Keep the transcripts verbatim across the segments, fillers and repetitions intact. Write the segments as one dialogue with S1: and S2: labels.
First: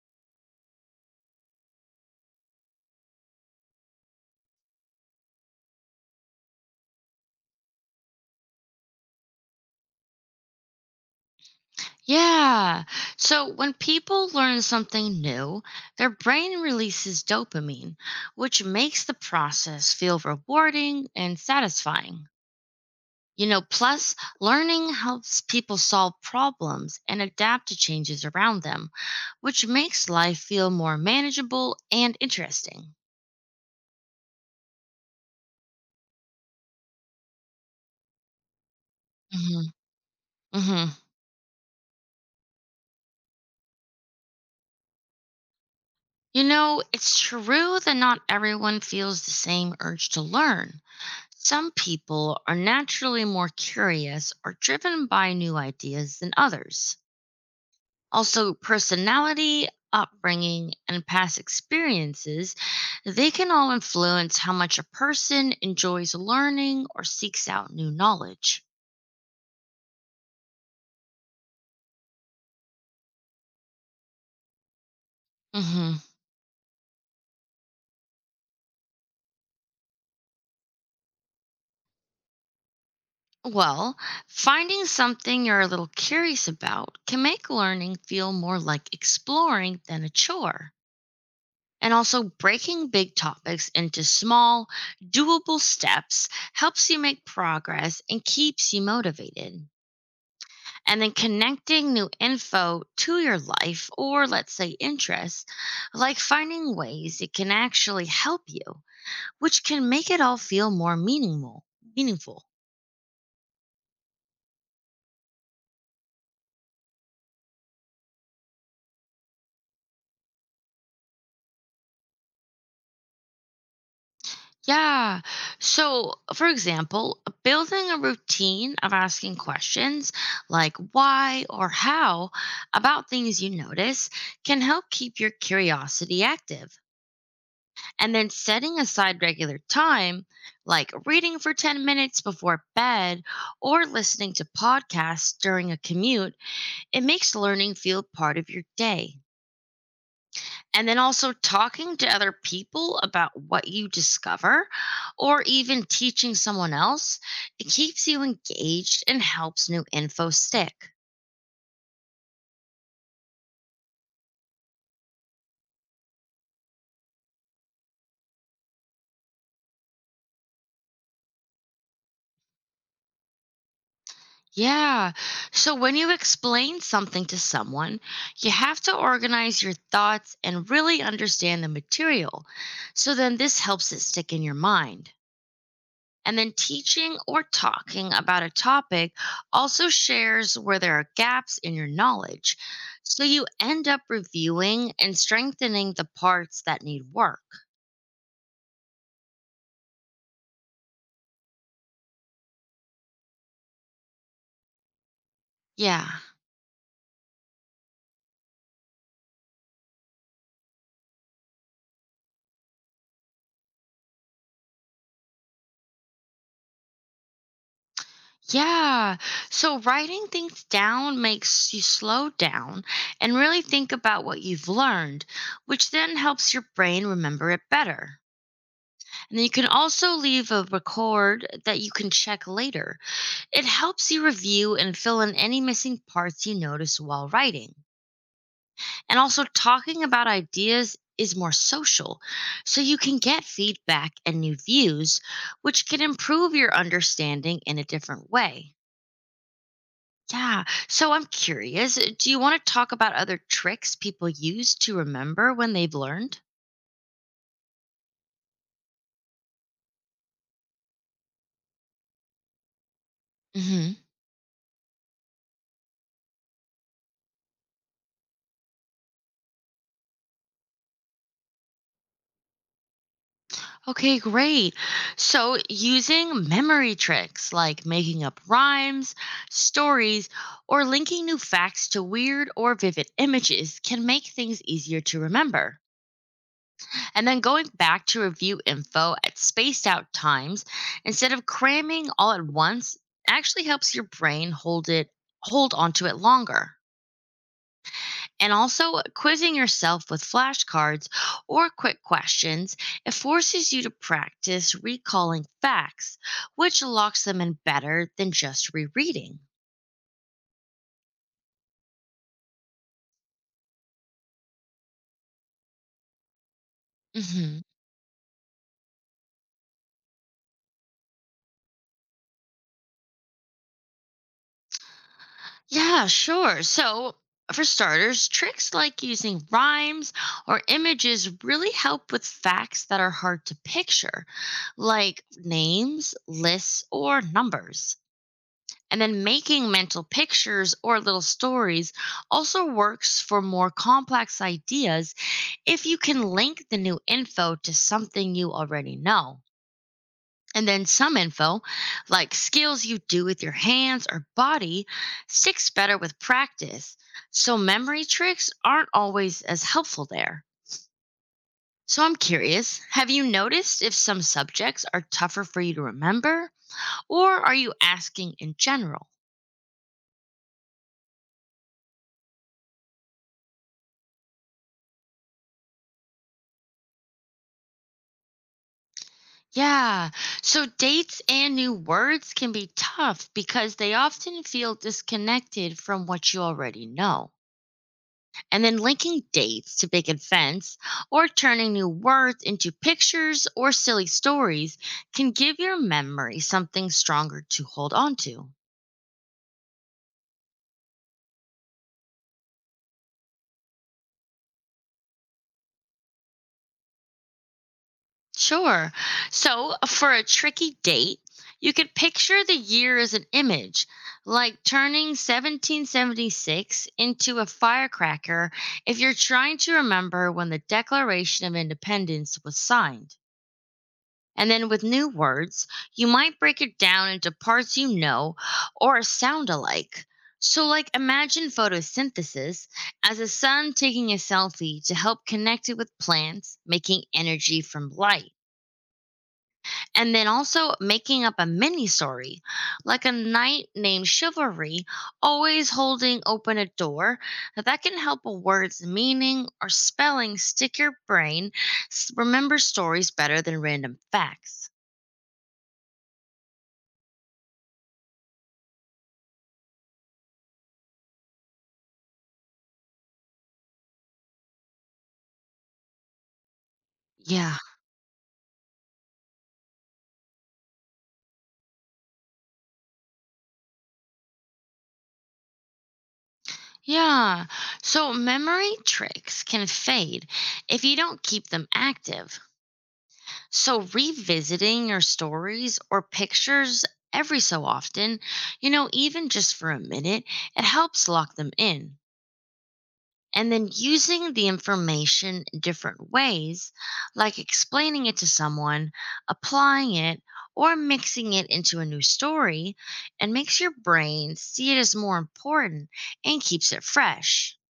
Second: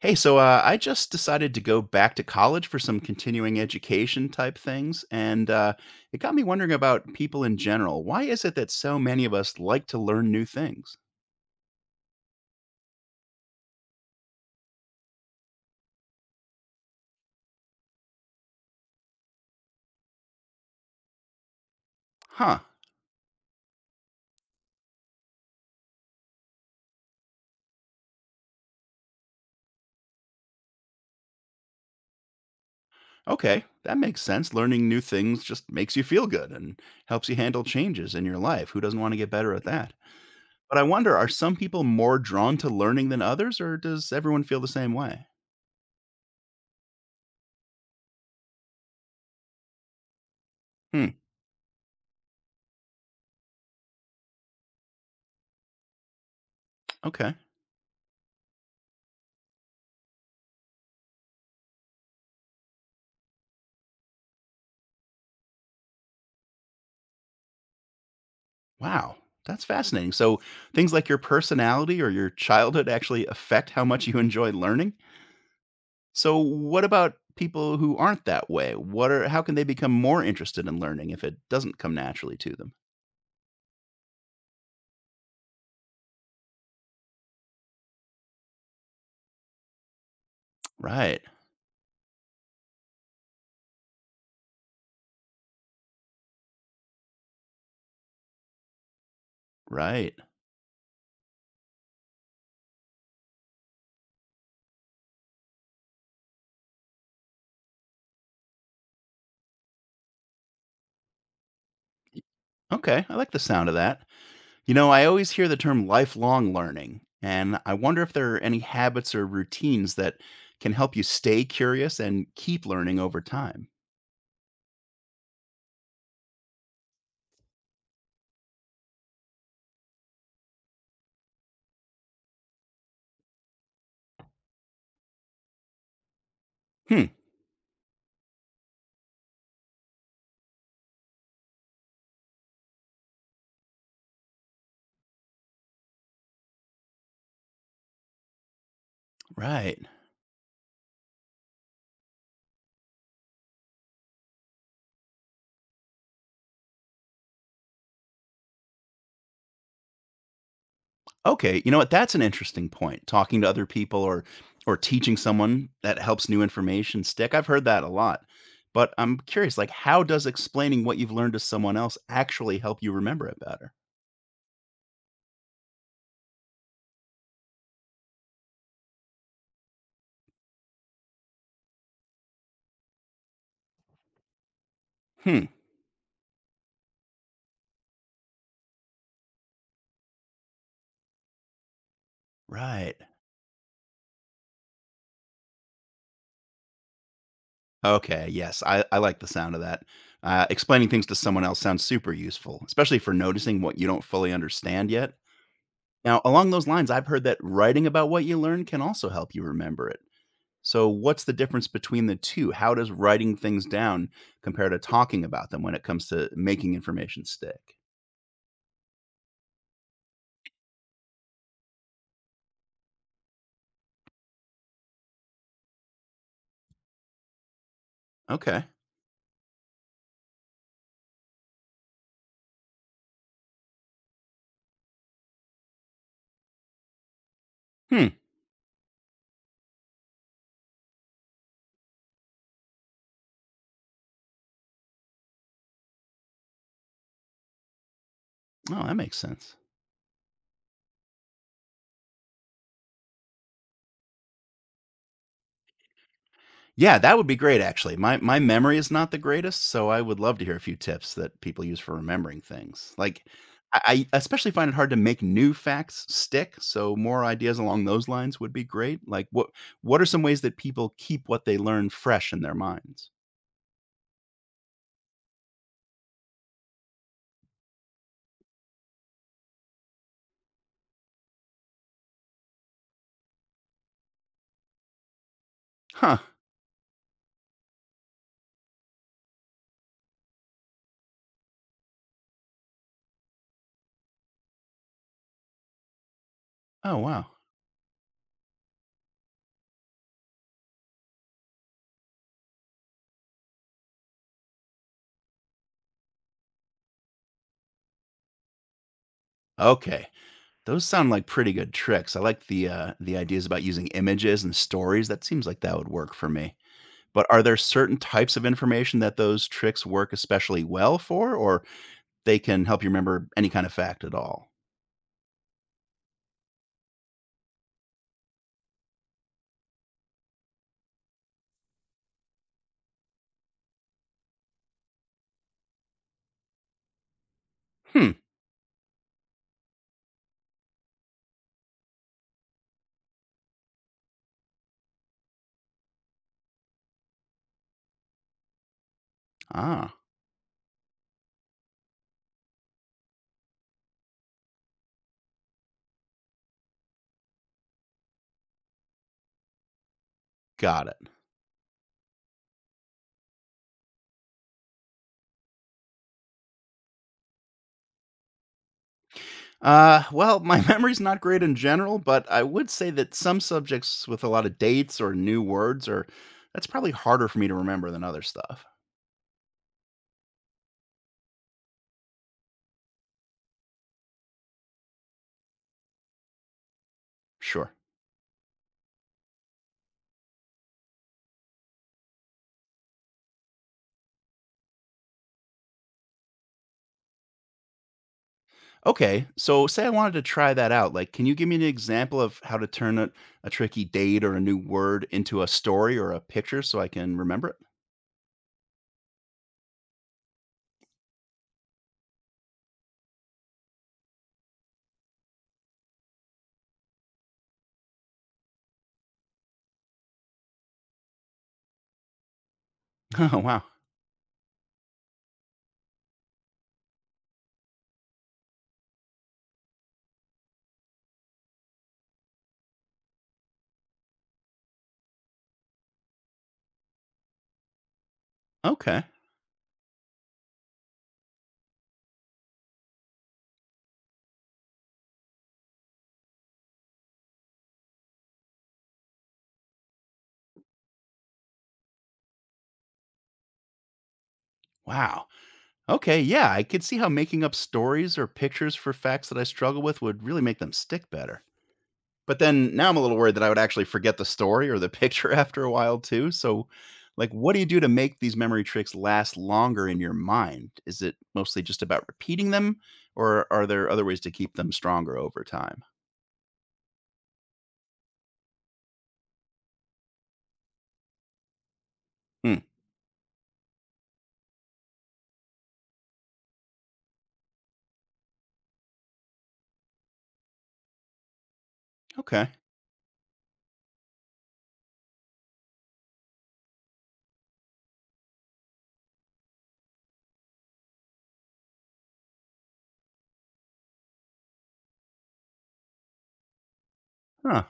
S1: Hey, so uh, I just decided to go back to college for some continuing education type things, and uh, it got me wondering about people in general. Why is it that so many of us like to learn new things?
S2: Yeah. So when people learn something new, their brain releases dopamine, which makes the process feel rewarding and satisfying.
S1: Huh.
S2: You know, plus, learning helps people solve problems and adapt to changes around them, which makes life feel more manageable and interesting.
S1: Okay, that makes sense. Learning new things just makes you feel good and helps you handle changes in your life. Who doesn't want to get better at
S2: hmm
S1: that? But I
S2: hmm
S1: wonder, are some people more drawn to learning than others, or does everyone feel the same way?
S2: You know, it's true that not everyone feels the same urge to learn.
S1: Hmm.
S2: Some people are naturally more curious or driven by new ideas than others.
S1: Okay.
S2: Also, personality, upbringing, and past experiences, they can all influence how much a person enjoys learning or seeks out new knowledge.
S1: Wow, that's fascinating. So things like your personality or your childhood actually affect how much you enjoy learning.
S2: hmm
S1: So what about people who aren't that way? What are how can they become more interested in learning if it doesn't come naturally to them?
S2: Well, finding something you're a little curious about can make learning feel more like exploring than a chore.
S1: Right.
S2: And also, breaking big topics into small, doable steps helps you make progress and keeps you motivated.
S1: Right.
S2: And then connecting new info to your life or, let's say, interests, like finding ways it can actually help you, which can make it all feel more meaningful. Meaningful.
S1: Okay, I like the sound of that. You know, I always hear the term lifelong learning, and I wonder if there are any habits or routines that can help you stay curious and keep learning over time.
S2: Yeah. So, for example, building a routine of asking questions like why or how about things you notice can help keep your curiosity active.
S1: Hmm,
S2: And then setting aside regular time, like reading for ten minutes before bed or listening to podcasts during a commute, it makes learning feel part of your day.
S1: right.
S2: And then also talking to other people about what you discover or even teaching someone else, it keeps you engaged and helps new info stick.
S1: Okay, you know what? That's an interesting point. Talking to other people or or teaching someone that helps new information stick. I've heard that a lot. But I'm curious, like how does explaining what you've learned to someone else actually help you remember it better?
S2: Yeah. So when you explain something to someone, you have to organize your thoughts and really understand the material. So then this helps it stick in your mind.
S1: Hmm.
S2: And then teaching or talking about a topic also shares where there are gaps in your knowledge.
S1: Right.
S2: So you end up reviewing and strengthening the parts that need work.
S1: Okay. Yes. I, I like the sound of that. Uh, explaining things to someone else sounds super useful, especially for noticing what you don't fully understand yet.
S2: Yeah.
S1: Now, along those lines, I've heard that writing about what you learn can also help you remember it. So, what's the difference between the two? How does writing things down compare to talking about them when it comes to making information stick?
S2: Yeah. So writing things down makes you slow down and really think about what you've learned, which then helps your brain remember it better.
S1: Okay.
S2: And then you can also leave a record that you can check later. It helps you review and fill in any missing parts you notice while writing.
S1: Hmm.
S2: And also, talking about ideas is more social, so you can get feedback and new views, which can improve your understanding in a different way.
S1: Oh, that makes sense.
S2: Yeah, so I'm curious uh, do you want to talk about other tricks people use to remember when they've learned?
S1: Yeah, that would be great actually. My my memory is not the greatest, so I would love to hear a few tips that people use for remembering things. Like
S2: hmm
S1: I I especially find it hard to make new facts stick, so more ideas along those lines would be great. Like what what are some ways that people keep what they learn fresh in their minds?
S2: Okay, great. So, using memory tricks like making up rhymes, stories, or linking new facts to weird or vivid images can make things easier to remember.
S1: Huh.
S2: And then going back to review info at spaced out times instead of cramming all at once actually helps your brain hold it hold onto it longer.
S1: Oh, wow.
S2: And also, quizzing yourself with flashcards or quick questions, it forces you to practice recalling facts, which locks them in better than just rereading.
S1: Okay. Those sound like pretty good tricks. I like the, uh, the ideas about using images and stories. That seems like that would work for me. But are there
S2: hmm
S1: certain types of information that those tricks work especially well for, or they can help you remember any kind of fact at all?
S2: Yeah, sure. So, for starters, tricks like using rhymes or images really help with facts that are hard to picture, like names, lists, or numbers.
S1: Hmm.
S2: And then making mental pictures or little stories also works for more complex ideas if you can link the new info to something you already know.
S1: Ah,
S2: And then some info, like skills you do with your hands or body, sticks better with practice. So memory tricks aren't always as helpful there.
S1: got it.
S2: So I'm curious, have you noticed if some subjects are tougher for you to remember, or are you asking in general?
S1: Uh, well, my memory's not great in general, but I would say that some subjects with a lot of dates or new words are that's probably harder for me to remember than other stuff.
S2: Yeah. So dates and new words can be tough because they often feel disconnected from what you already know.
S1: Sure.
S2: And then linking dates to big events or turning new words into pictures or silly stories can give your memory something stronger to hold on to.
S1: Okay, so say I wanted to try that out. Like, can you give me an example of how to turn a, a tricky date or a new word into a story or a picture so I can remember it?
S2: Sure. So, for a tricky date, you could picture the year as an image, like turning seventeen seventy-six into a firecracker if you're trying to remember when the Declaration of Independence was signed.
S1: Oh, wow.
S2: And then with new words, you might break it down into parts you know or sound alike. So, like, imagine photosynthesis as a sun taking a selfie to help connect it with plants, making energy from light.
S1: Okay.
S2: And then also making up a mini story, like a knight named Chivalry, always holding open a door that can help a word's meaning or spelling stick your brain, s- remember stories better than random facts.
S1: Wow. Okay, yeah, I could see how making up stories or pictures for facts that I struggle with would really make them stick better. But then now I'm a little worried that I would actually forget the story or the picture after a while too. So, like, what
S2: Yeah.
S1: do you do to make these memory tricks last longer in your mind? Is it mostly just about repeating them, or are there other ways to keep them stronger over time?
S2: Yeah. So memory tricks can fade if you don't keep them active.
S1: Hmm.
S2: So, revisiting your stories or pictures every so often, you know, even just for a minute, it helps lock them in.
S1: Okay.
S2: And then using the information in different ways, like explaining it to someone, applying it, or mixing it into a new story, and makes your brain see it as more important and keeps it fresh.
S1: Huh.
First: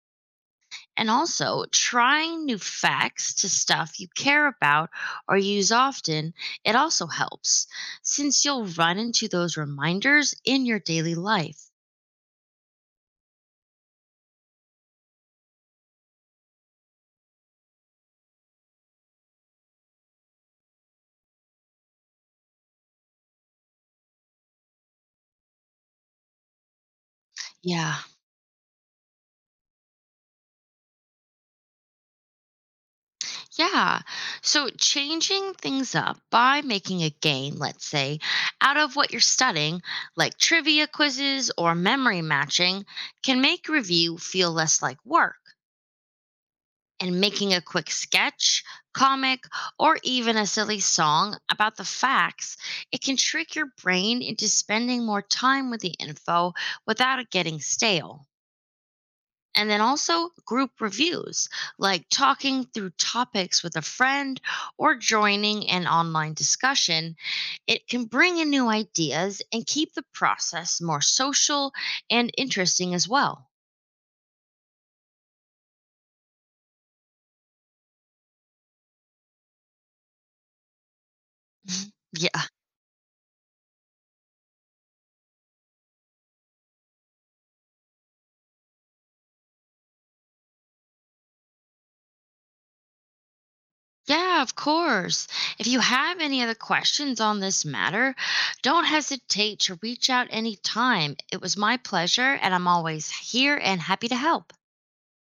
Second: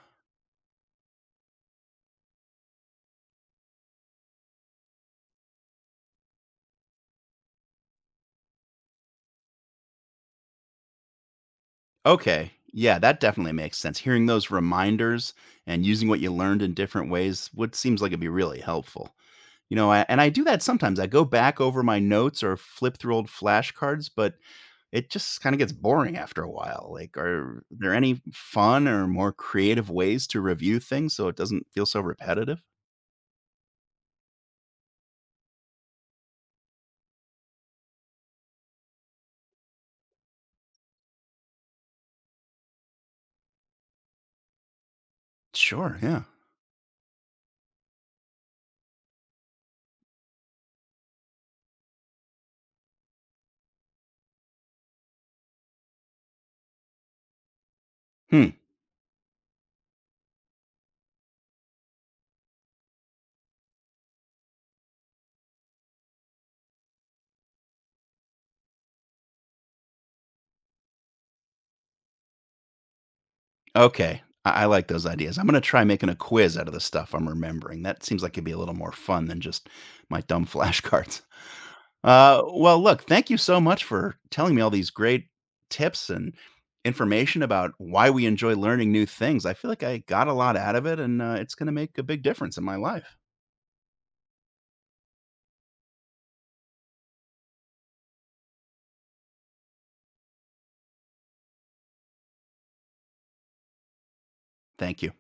S2: And also, trying new facts to stuff you care about or use often, it also helps since you'll run into those reminders in your daily life.
S1: Okay. Yeah, that definitely makes sense. Hearing those reminders and using what you learned in different ways would seems like it'd be really helpful. You know, I, and I do that sometimes. I go back over my notes or flip through old flashcards, but it just kind of gets boring after a while. Like, are there
S2: Yeah.
S1: any fun or more creative ways to review things so it doesn't feel so repetitive?
S2: Yeah. So changing things up by making a game, let's say, out of what you're studying, like trivia quizzes or memory matching, can make review feel less like work.
S1: Sure. Yeah.
S2: And making a quick sketch, comic, or even a silly song about the facts, it can trick your brain into spending more time with the info without it getting stale.
S1: Hmm.
S2: And then also group reviews, like talking through topics with a friend or joining an online discussion. It can bring in new ideas and keep the process more social and interesting as well.
S1: Okay. I, I like those ideas. I'm going to try making a quiz out of the stuff I'm remembering. That seems like it'd be a little more fun than just my dumb flashcards. Uh,
S2: Yeah.
S1: well, look, thank you so much for telling me all these great tips and information about why we enjoy learning new things. I feel like I got a lot out of it, and uh, it's going to make a big difference in my life.
S2: Yeah, of course. If you have any other questions on this matter, don't hesitate to reach out anytime. It was my pleasure, and I'm always here and happy to help.
S1: Thank you.